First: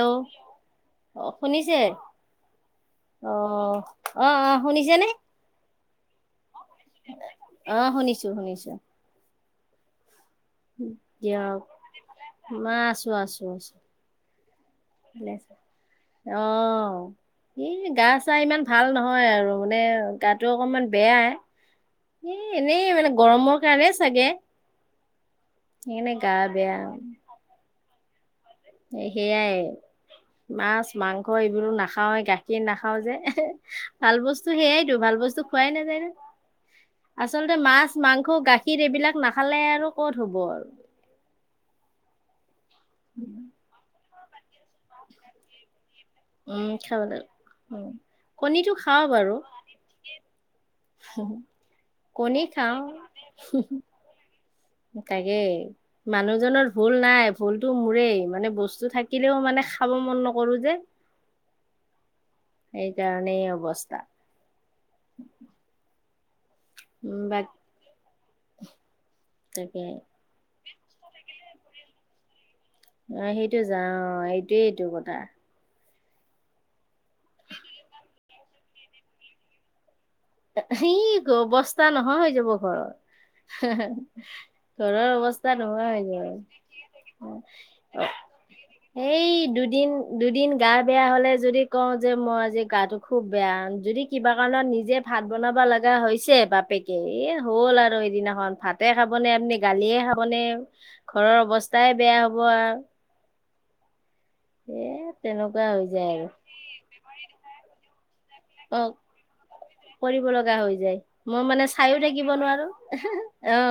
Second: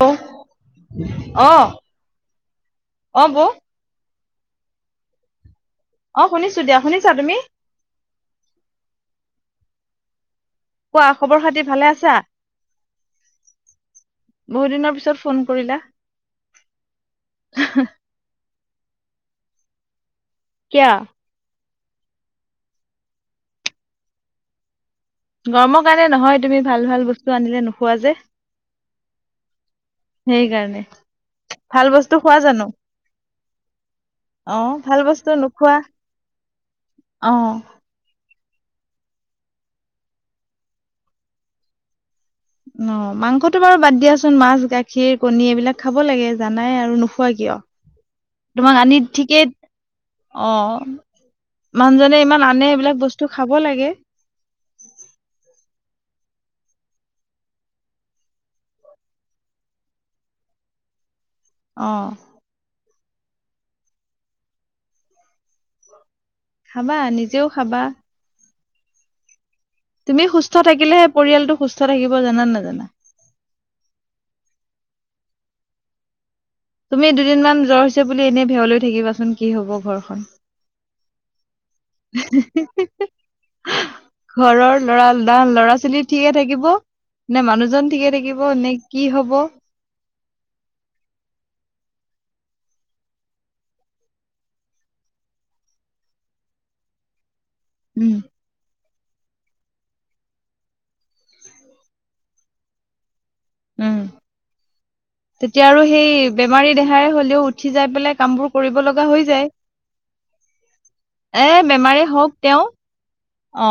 অ অ' শুনিছে অ' অ' আহ শুনিছানে? অ' শুনিছো দিয়া শুনিছা তুমি? শুনিছো শুনিছো কোৱা খবৰ খাতি দিয়ক ভালে আছা মই আছো আছো, আছো। বহুত দিনৰ ভ পিছত আ ফোন কৰিলা আহ ই গা চা ইমান ভাল নহয় আৰু মানে গাটো অকনমান কিয়া বেয়াই এ এনেই মানে গৰমৰ কাৰণে চাগে, গৰমৰ কাৰণে সেইকাৰণে গা নহয়। তুমি ভাল ভাল বস্তু আনিলে নোখোৱা যে। সেইয়াই। সেইকাৰণে মাছ-মাংস এইবোৰো ভাল বস্তু নাখাওৱে, খোৱা গাখীৰ জানো নাখাও যে। ভাল বস্তু সেয়াইতো, ভাল বস্তু খোৱাই নাযায় ন। অ আচলতে মাছ, মাংস, গাখী এইবিলাক নাখালে আৰু ক'ত হ'ব আৰু। অ মাংসটো বাৰু বাদ দিয়াচোন। মাছ, গাখীৰ, কণী এইবিলাক খাব লাগে, উম, জানাই আৰু খাব লাগে নোখোৱা কিয়? উম, কণীটো তোমাক আনি খাওঁ বাৰু ঠিকেই অ মানুহজনে কণী ইমান আনে এইবিলাক বস্তু খাব লাগে। তাকেই মানুহজনৰ ভুল নাই, ভুলতো মোৰেই। মানে বস্তু থাকিলেও মানে খাব মন নকৰো যে। অ। এইকাৰণেই এই অৱস্থা। [inaudible] খাবা উম, বাক নিজেও খাবা। তাকে। তুমি সুস্থ থাকিলেহে পৰিয়ালটো সুস্থ থাকিব। জানা নে নেজানা? অ সেইটো যাওঁ অ এইটোয়েইটো কথা। তুমি দুদিনমান জ্বৰ হৈছে বুলি এনেই ভেয়লৈ থাকিবাচোন কি হব ঘৰখন। সি গ অৱস্থা নোহোৱা হৈ যাব ঘৰৰ। ল'ৰা ঘৰৰ না অৱস্থা ল'ৰা নোহোৱা ছোৱালী হৈ ঠিকে থাকিব যাব। নে মানুহজন ঠিকে থাকিব নে কি এই হব? দুদিন দুদিন গা বেয়া হ'লে যদি কওঁ যে মই আজি গাটো খুব বেয়া যদি কিবা কাৰণত নিজে ভাত বনাব লগা হৈছে বাপেকে। এই হ'ল আৰু উম সেইদিনাখন ভাত। ভাতে খাব নে আপনি, গালিয়ে খাবনে, ঘৰৰ অৱস্থাই বেয়া হ'ব আৰ। উম। তেতিয়া হৈ আৰু যায় সেই বেমাৰী দেহাৰে হ'লেও উঠি যাই পেলাই কামবোৰ অ কৰিব লগা হৈ যায়। কৰিব লগা হৈ যায়। মই এ মানে চাইও বেমাৰে হওক থাকিব তেওঁ নোৱাৰো। অ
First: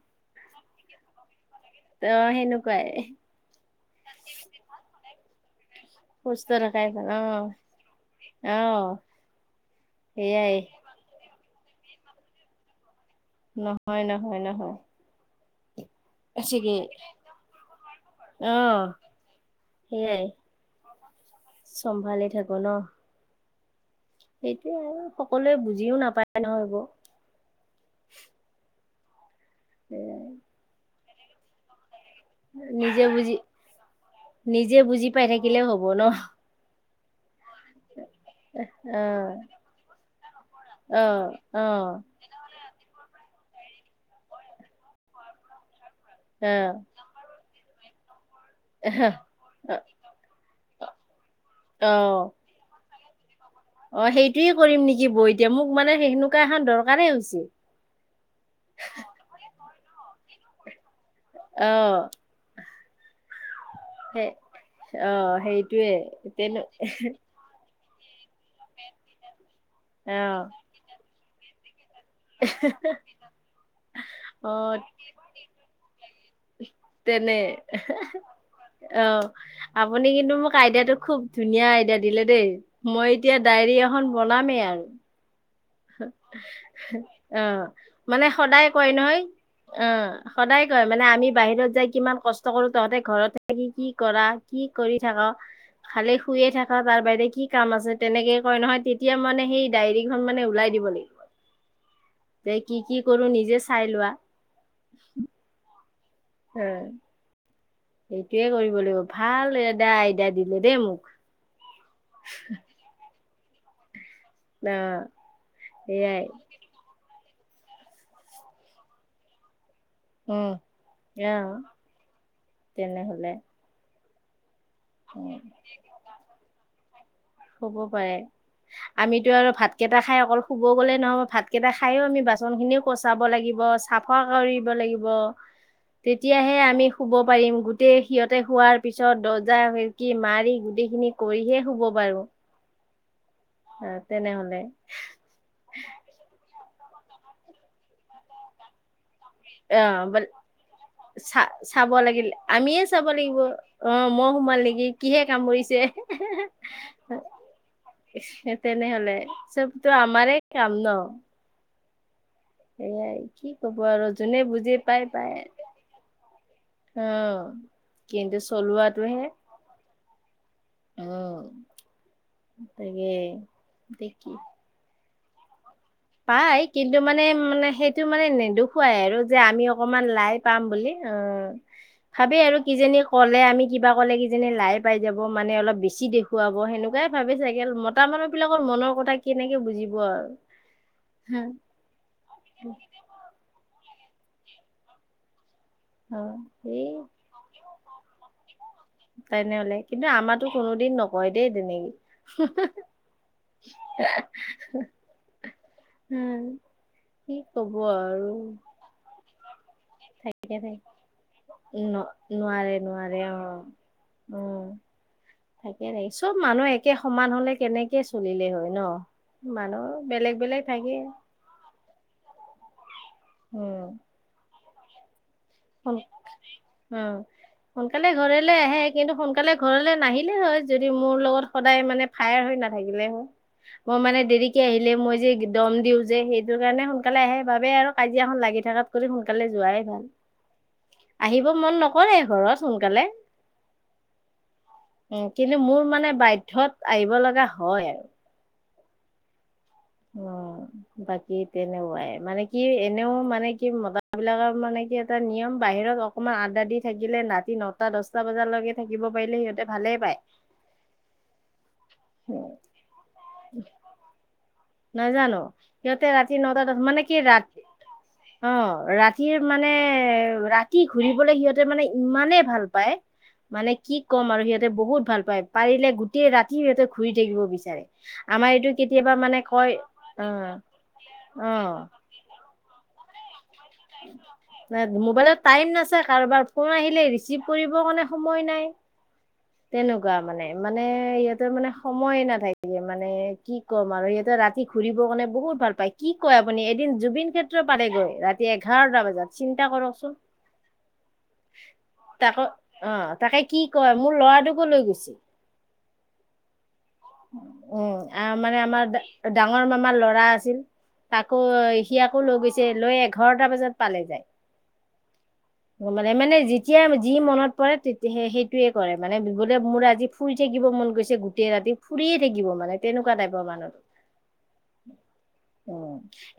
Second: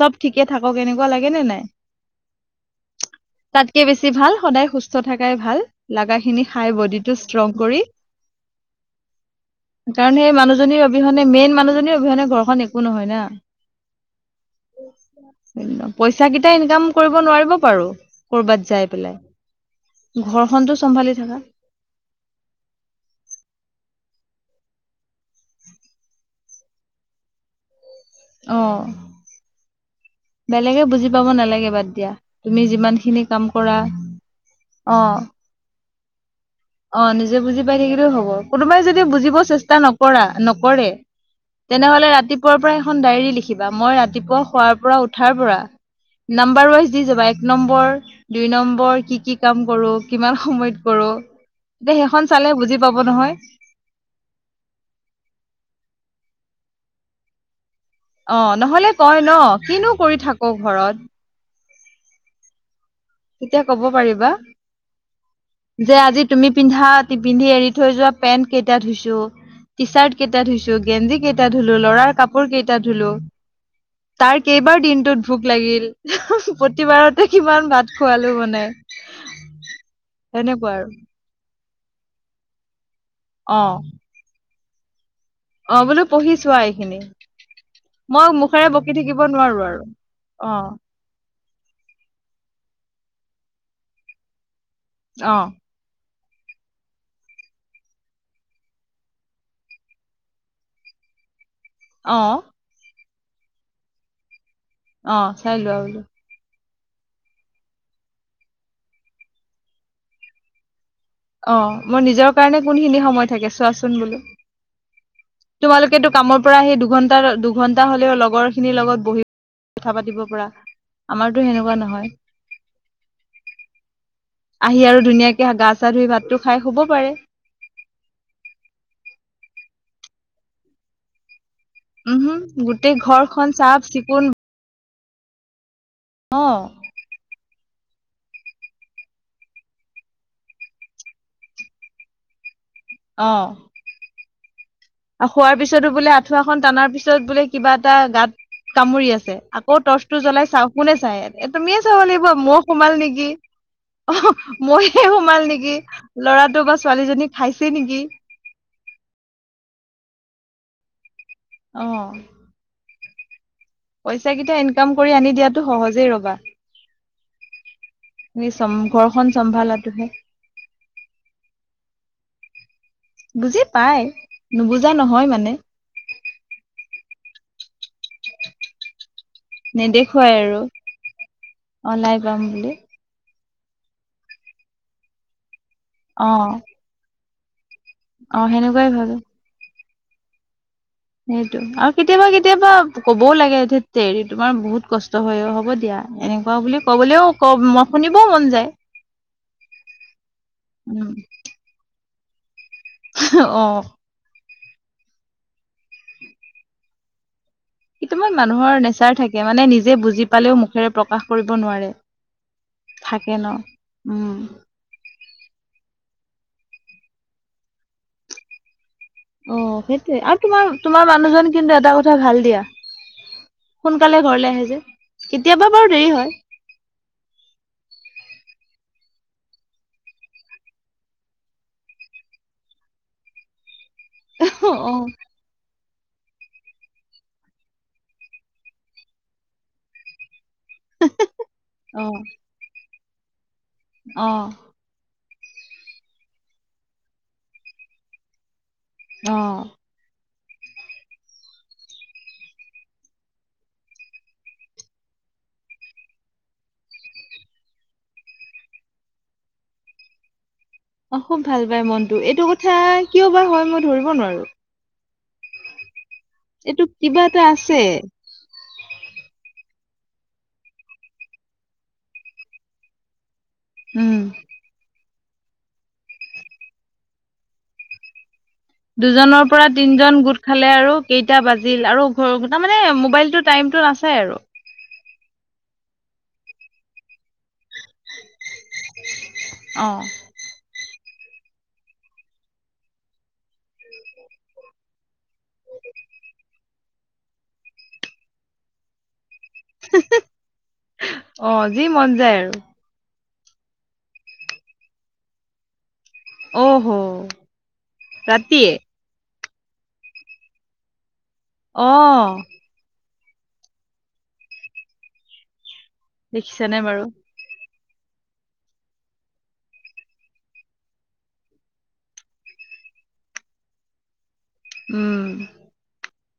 চব ঠিকে থাকক। এনেকুৱা লাগে নে নাই? ত সেনেকুৱাই তাতকে বেছি ভাল সদায় সুস্থ থাকাই ভাল। লাগা খিনি সুস্থ খাই থকাই ভাল বডিটো অ ষ্ট্ৰং কৰি অ কাৰণ সেই সেয়াই মানুহজনীৰ অবিহনে মেইন মানুহজনীৰ অবিহনে ঘৰখন একো নহয় না। নহয়-নহয়-নহয়। পইচা কিটা ইনকাম কৰিব নোৱাৰিব পাৰো অ কৰবাত যাই পেলাই। সেইয়াই, ঘৰখনতো চম্ভালি থাকা চম্ভালি থাকো ন। সেইটোৱে আৰু সকলোৱে বুজিও নাপায় নহয় এইবোৰ। অ এ বেলেগে বুজি পাব নালাগে বাদ দিয়া। তুমি যিমান নিজে খিনি বুজি কাম কৰা নিজে অ বুজি পাই থাকিলে হ'ব ন। অ নিজে বুজি পাই থাকিলেও হ'ব। কোনোবাই যদি অ', বুজিব চেষ্টা নকৰা নকৰে। অ', অ', তেনেহলে ৰাতিপুৱাৰ পৰা এখন ডায়েৰী লিখ কিবা মই ৰাতিপুৱা শোৱাৰ পৰা উঠাৰ পৰা নাম্বাৰ অ', ৱাইজ দি যাবা এক নম্বৰ দুই নম্বৰ কি কি কাম অ', কৰো, কিমান সময়ত কৰো, তে অ'। সেইখন চালে বুজি পাব নহয়। অ সেইটোৱে কৰিম নেকি বৈ। এতিয়া মোক মানে সেনেকুৱা এখন দৰকাৰেই হৈছি। অ নহলে কয় ন কিনো কৰি থাক' ঘৰত? অহ। এতিয়া কব পাৰিবা অ', সেইটোয়ে যে আজি তুমি তেনে পিন্ধা তিপিন্ধি এৰি থৈ যোৱা পেন্ট কেইটা ধুইছোঁ, টি চাৰ্ট কেইটা অ', ধুইছোঁ, গেঞ্জি কেইটা ধো- ল'ৰাৰ কাপোৰ কেইটা ধুলো। তাৰ অ', কেইবাৰ দিনটোত ভোক লাগিল। প্ৰতিবাৰতে তেনে কিমান ভাত খোৱালো মানে অ আপুনি কিন্তু মোক তেনেকুৱা আৰু আইডিয়াটো খুব ধুনীয়া আইডিয়া দিলে দেই। মই এতিয়া অ ডায়েৰী এখন বনামেই আৰ। অ বোলো পঢ়ি চোৱা এইখিনি অ মানে মই সদায় মুখেৰে কয় বকি থাকিব নহয় নোৱাৰো আৰু আহ সদ অ সদাই কয় মানে আমি। বাহিৰত যাই কিমান কষ্ট কৰো তহতে ঘৰত থাকি কি কৰা কি কৰি থাক অ খালে। শুয়ে থাকা তাৰ বাহিৰে কি কাম আছে তেনেকৈ কয় নহয় তেতিয়া মানে সেই ডায়েৰীখন মানে ওলাই দিব লাগিব অ তে কি কি কৰো নিজে চাই লোৱা। অ চাই লো আৰু লো উম এইটোৱে কৰিব লাগিব ভাল এটা আইডা দিলে দেই মোক অ মই নিজৰ কাৰণে কোনখিনি সময় থাকে চোৱাচোন বোলো। অ', তোমালোকেটো সেয়াই কামৰ পৰা সেই দুঘন্টা দুঘন্টা হলেও লগৰ খিনিৰ লগত বহি কথা পাতিব পৰা উম, আমাৰটো অ', সেনেকুৱা নহয়। তেনেহলে আহি আৰু উম, ধুনীয়াকে গা চা ধুই ভাতটো খাই শুব পাৰে। হ'ব পাৰে আমিতো আৰু ভাতকেইটা খাই অকল শুব গ'লেই নহব ভাত কেইটা খায়ো আমি উমহম বাচন খিনিও গোটেই কচাব ঘৰখন লাগিব চাফ চাফা চিকুণ কৰিব লাগিব। অ তেতিয়াহে আমি শুব পাৰিম গুড গোটেই সিহতে শোৱাৰ পিছত দৰ্জা খিৰিকী মাৰি গোটেই খিনি কৰিহে শুব পাৰোঁ। এ তেনেহলে আৰু খোৱাৰ পিছতো বোলে আঠুৱাখন টানাৰ পিছত বোলে কিবা এটা গাত কামুৰি আছ- আকৌ টৰ্চটো অ জ্বলাই চাওঁ কোনে চাই চা তুমিয়ে চাব লাগিব লাগিল মহ আমিয়ে সোমাল চাব নেকি লাগিব মই অ সোমাল নেকি মহে কিহে সোমাল নেকি কামুৰিছে ল'ৰাটো বা ছোৱালীজনী খাইছে নেকি? চবটো আমাৰে কাম ন। অ সেয়াই কি কব আৰু পইচা যোনে কেইটা বুজি ইনকাম পাই কৰি আনি পায়। দিয়াতো সহজেই ৰবা অ কিন্তু তুমি চম চলোৱাটোহে ঘৰখন চম্ভালাটোহে উ বুজি পাই কি নুবুজা নহয় মানে। পাই কিন্তু মানে মানে সেইটো মানে নেদুখুৱাই আৰু। যে আমি অকমান নেদেখুৱাই লাই আৰু পাম বুলি অ অ লাই ভাবি পাম আৰু বুলি কিজি ক'লে আমি। কিবা ক'লে কিজানী লাই পাই যাব মানে অলপ বেছি অ দেখুৱাব সেনেকুৱাই ভাবে চাগে ম কত মানুহ অ বিলাকৰ সেনেকুৱাই মনৰ কথা ভাবে কেনেকে বুজিব আৰু সেইটো আৰু কেতিয়াবা কেতিয়াবা কবও লাগে ধেৎতেৰি তোমাৰ বহুত কষ্ট হয় হ'ব। এতিয়া অ এনেকুৱা বুলি এই কবলৈও ক মই শুনিবও মন যায়। তেনেহলে কিন্তু আমাটো কোনোদিন উম নকয় দেই তেনেকে অ উম কি? কব আৰু কিছুমান মানুহৰ নেচাৰ থাকে। মানে নিজ যে বুজি পালেও মুখেৰে প্ৰকাশ কৰিব নোৱাৰে ন থাকে ন উম অহ থাকে নি চব মানুহ একে সমান হলে কেনেকে চলিলে হয় ন। অ মানুহ সেইটোৱে বেলেগ আৰু বেলেগ তোমাৰ থাকে তোমাৰ মানুহজন কিন্তু এটা কথা ভাল দিয়া। সোনকালে ঘৰলে আহে যে। কেতিয়াবা বাৰু উ দেৰি হয় সোনকালেই ঘৰ। আহে কিন্তু সোনকালে ঘৰলৈ নাহিলে হয় যদি মোৰ লগত সদায় মানে ফায়াৰ হৈ নাথাকিলে হয় মই মানে দেৰিকে অ অ আহিলে মই যে দম দিওঁ যে সেইটো কাৰণে সোনকালে আহে বাবে আৰু কাজিয়াখন লাগি থকাত কৰি সোনকালে যোৱাই ভাল। আহিব মন নকৰে ঘৰত সোনকালে। অ উ কিন্তু মোৰ মানে বাধ্যয়ত আহিব লগা হয় আৰু অ। অ। বাকী তেনেকুৱাই। মানে কি এনেও মানে কি মতা বিলাকৰ মানে কি এটা নিয়ম বাহিৰ ত অকণমান আডডা দি থাকিলে ৰাতি নটা দচটা বজালৈকে থাকিব পাৰিলে সিহঁতে ভালে পায়। অ খুব ভাল পায় মনটো। এইটো কথা কিয় বা হয় মই ধৰিব নোৱাৰো। নাজানো। সিহঁতে ৰাতি নটা দছ এইটো মানে কি কিবা এটা ৰাতি আছে অ। ৰাতিৰ মানে ৰাতি ঘূৰিবলে সিহঁতে মানে ইমানেই ভাল পায়। মানে কি উম ক'ম আৰু সিহঁতে বহুত ভাল পায়। পাৰিলে গোটেই ৰাতিও সিহঁতে ঘূৰি থাকিব বিচাৰে। আমাৰ এইটো কেতিয়াবা মানে দুজনৰ পৰা কয় তিনজন গোট অ' খালে আৰু কেইটা অ' বাজিল আৰু ঘ তাৰ মানে মোবাইলটোত টাইমটো নাচাই আৰু। না, মোবাইলত টাইম নাচায়। কাৰোবাৰ ফোন আহিলে ৰিচিভ কৰিব কাৰণে সময় নাই, অ তেনেকুৱা মানে। মানে সিহঁতৰ মানে সময়ে নাথাকে। মানে কি ক'ম আৰু সিহঁতে ৰাতি ঘুৰিব কাৰণে বহুত ভাল পাই কি কয় আপুনি। এদিন জুবিন ক্ষেত্ৰ পালেগৈ ৰাতি এঘাৰটা বজাত। চিন্তা কৰকচোন। অ যি মন যায় তাকো আৰু অ তাকে কি কয় মোৰ ল'ৰাটোকো লৈ গৈছিল। অ। উম আহ মানে আমাৰ ডাঙৰ মামাৰ ল'ৰা আছিল। তাকো অ সি আকো লৈ গৈছে লৈ এঘাৰটা বজাত পালে যায়। মানে মানে দেখিছানে যেতিয়া বাৰু যি মনত কৰে তেতিয়াহে সেইটোৱে কৰে। মানে বোলে মোৰ আজি ফুৰি থাকিব মন গৈছে গোটেই ৰাতি। ফুৰিয়ে থাকিব মানে। তেনেকুৱা টাইপৰ মানুহ। উম।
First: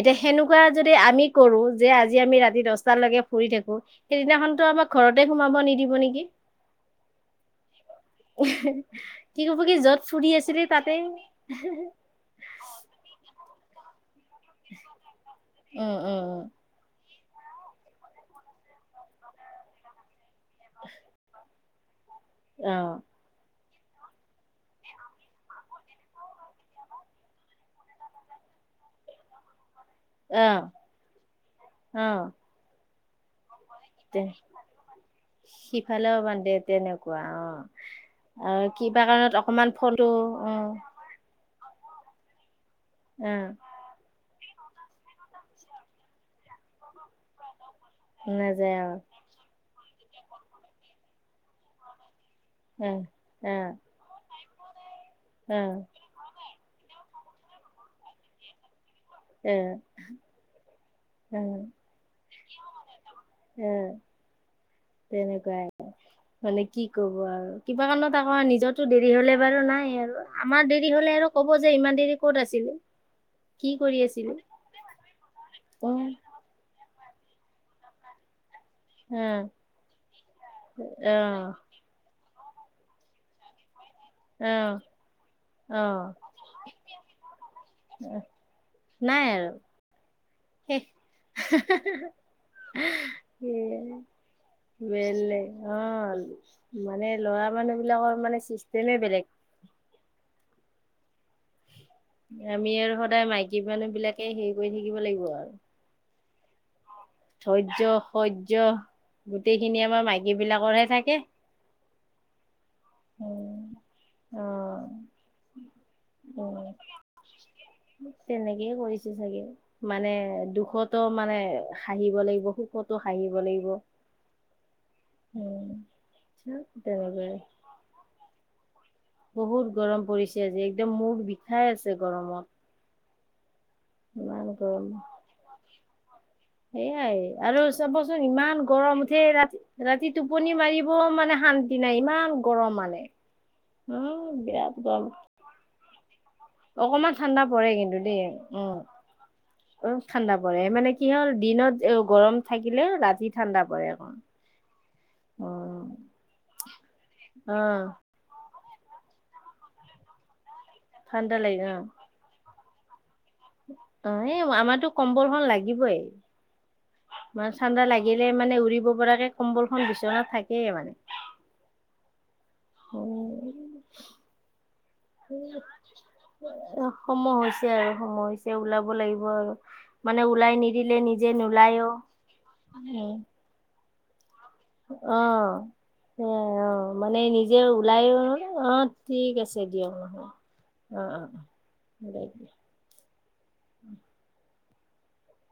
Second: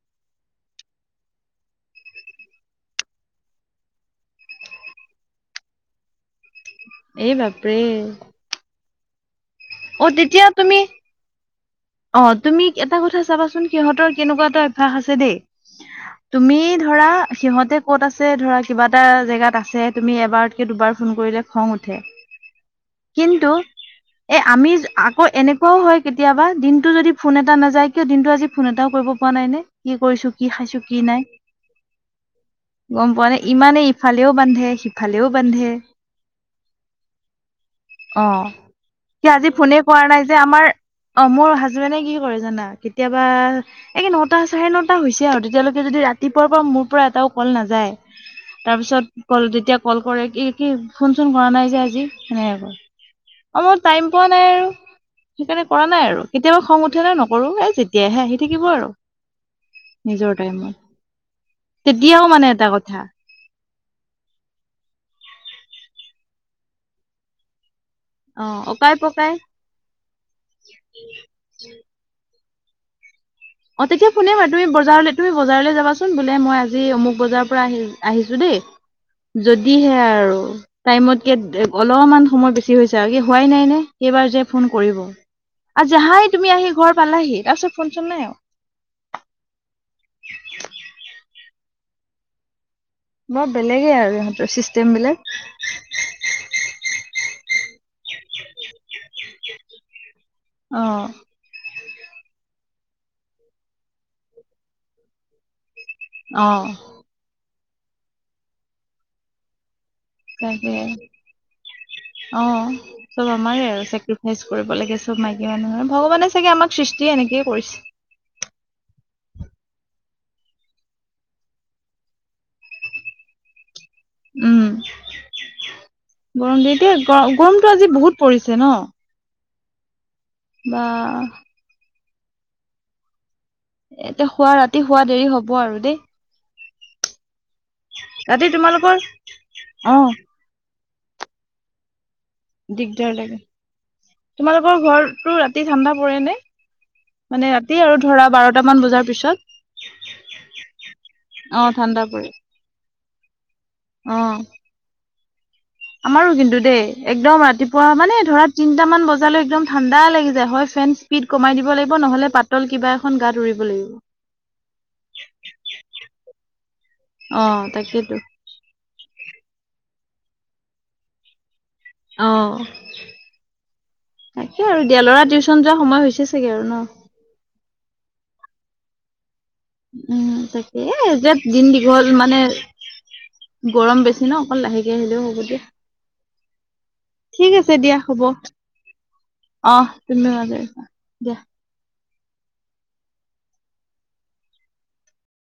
এতিয়া সেনেকুৱা যদি আমি কৰো যে আজি আমি ৰাতি দছটালৈকে ফুৰি থাকো সেইদিনাখনতো ত পৰা ঘৰতে সোমাব নিদিব নেকি? এই বাপৰে। কি ক'ব কি য'ত অ, ফুৰি তেতিয়া আছিলি তুমি তাতে অ তুমি এটা কথা চাবাচোন। সিহঁতৰ কেনেকুৱা এটা অভ্যাস আছে দেই উম উম তুমি ধ ধৰা সিহঁতে ক'ত আছে ধৰা কিবা এটা জেগাত আছে তুমি এবাৰতকে দুবাৰ ফোন কৰিলে খং উঠে। উম অ কিন্তু এ আমি আকৌ এনেকুৱাও হয় কেতিয়াবা। দিনটো যদি ফোন এটা নাযায়। কিয় দিনটো আজি ফোন এটাও কৰিব পৰা নাই নে? কি কৰিছো, অ কি খাইছো কি নাই, গম পোৱা নাই। দে বান্ধে সিফালেও বাদ্ দে তেনেকুৱা অ। অ কি? কাৰণত আজি অকমান ফোনে ফটো কৰা নাই যে আমাৰ, অ মোৰ হাজবেডে কি কৰে জানা কেতিয়াবা অ এইে নটা চাৰে নটা হৈছে আৰু তেতিয়ালৈকে যদি ৰাতিপুৱাৰ পৰা মোৰ পৰা এটাও কল না। যায় নাযায় তাৰ আৰু পিছত কল তেতিয়া কল কৰে কি কি ফোন চোন কৰা নাই যে আজি। সেনেকে কয়, অ মই টাইম পোৱা নাই আৰু অ সেইকাৰণে কৰা নাই আৰু। কেতিয়াবা খং উঠিলে নকৰো। এ যেতিয়াহে আহি থাকিব আৰু এ নিজৰ টাইমত। এ তেতিয়াও মানে এটা কথা। এ তেনেকুৱাই। মানে কি কব আৰু। কিবা কাৰণত আকৌ অ নিজৰটো অকাই দেৰি পকাই হলে বাৰু নাই আৰু। আমাৰ দেৰি হলে আৰু ক'ব যে ইমান দেৰি ক'ত আছ দিলো। অ তেতিয়া শুনে আৰু তুমি বজাৰলে তুমি বজাৰলে অ যাবাচোন বোলে মই আজি অমুক বজাৰৰ পৰা আহি আহিছো দেই। অ যদিহে আৰু অ টাইমতকে অলপমান সময় বেছি হৈছে আৰু কি হোৱাই নাই নে? কেইবাৰ যে অ ফোন কৰিব, অ আৰু জাহাই তুমি আহি ঘৰ পালাহি তাৰপিছত ফোনচোন নাই আও। নাই আৰু। শেষ [unintelligible] এ বৰ বেলেগে আৰু ইহঁতৰ চিষ্টেম বিলাক বেলেগ অ মানে লৰা মানুহ বিলাকৰ মানে চিষ্টেমে বেলেগ। উ [unintelligible] অঁ আমি আৰু সদায় মাইকী মানুহ বিলাকে হেৰি কৰি থাকিব লাগিব আৰু। অঁ ধৈৰ্য্য সৰ্য গোটেইখিনি আমাৰ মাইকী তাকে বিলাকৰহে থাকে। অ চব উম আমাৰে আৰু চেক্ৰিফাইচ কৰিব অ লাগে চব মাইকী মানুহৰে ভগৱানে চাগে আমাক উম সৃষ্টি এনেকে কৰিছে। তেনেকেই কৰিছে চাগে মানে দুখতো মানে হাঁহিব লাগিব সুখতো হাঁহিব লাগিব উম উম গৰম দ এতিয়া গ তেনেকুৱাই গৰমতটো আজি বহুত পৰিছে ন বহুত গৰম পৰিছে আজি বা একদম মূৰ বিষাই আছে গৰমত এতিয়া ইমান খুৱ গৰম ৰাতি শুৱা দেৰি হব আৰু দেই। সেইয়াই আৰু চাবচোন ৰাতি ইমান তোমালোকৰ গৰম উঠে ৰাতি অ ৰাতি টোপনি মাৰিব। মানে শান্তি নাই ইমান। গৰম মানে দিগদাৰ লাগে উম বিৰাট তোমালোকৰ গৰম ঘৰতো ৰাতি ঠাণ্ডা পৰে নে? অকমান ঠাণ্ডা মানে ৰাতি আৰু ধৰা বাৰটা মান বজাৰ পিছত অ ঠাণ্ডা পৰে, মানে কি হ'ল অ দিনত এ ঠাণ্ডা পৰে গৰম থাকিলে ৰাতি ঠাণ্ডা পৰে অকণ। অ অ আমাৰো কিন্তু দেই একদম অ ৰাতিপুৱা মানে ধৰা তিনিট মান বজালৈ ছএকদম ঠাণ্ডা লাগি যায় হয় ফেন স্পীড ঠাণ্ডা কমাই লাগে দিব অ লাগিব নহ'লে পাতল কিবা। এখন গাত উৰিব লাগিব। অ এই আমাৰতো কম্বলখন লাগিবই। অ মানে ঠাণ্ডা তাকেইতো লাগিলে মানে উৰিব পৰাকে কম্বলখন বিচনাত থাকেই মানে। অ অ তাকে আৰু দিয়া ল'ৰা টিউচন যোৱা সময় হৈছে চাগে আৰু ন? সময় হৈছে হৈছে ওলাব লাগিব আৰু। মানে উম ওলাই তাকে নিদিলে এ নিজে যে দিন নোলায়ো। দীঘল মানে গৰম বেছি ন অকল লাহেকে আহিলেও হ'ব দিয়া এ অ মানে ঠিক নিজে আছে দিয়া ওলাই হ'ব ও অ ঠিক আছে অ দিয়ক নহয়। তুমিও আজৰি হোৱা দিয়া। সে [unintelligible]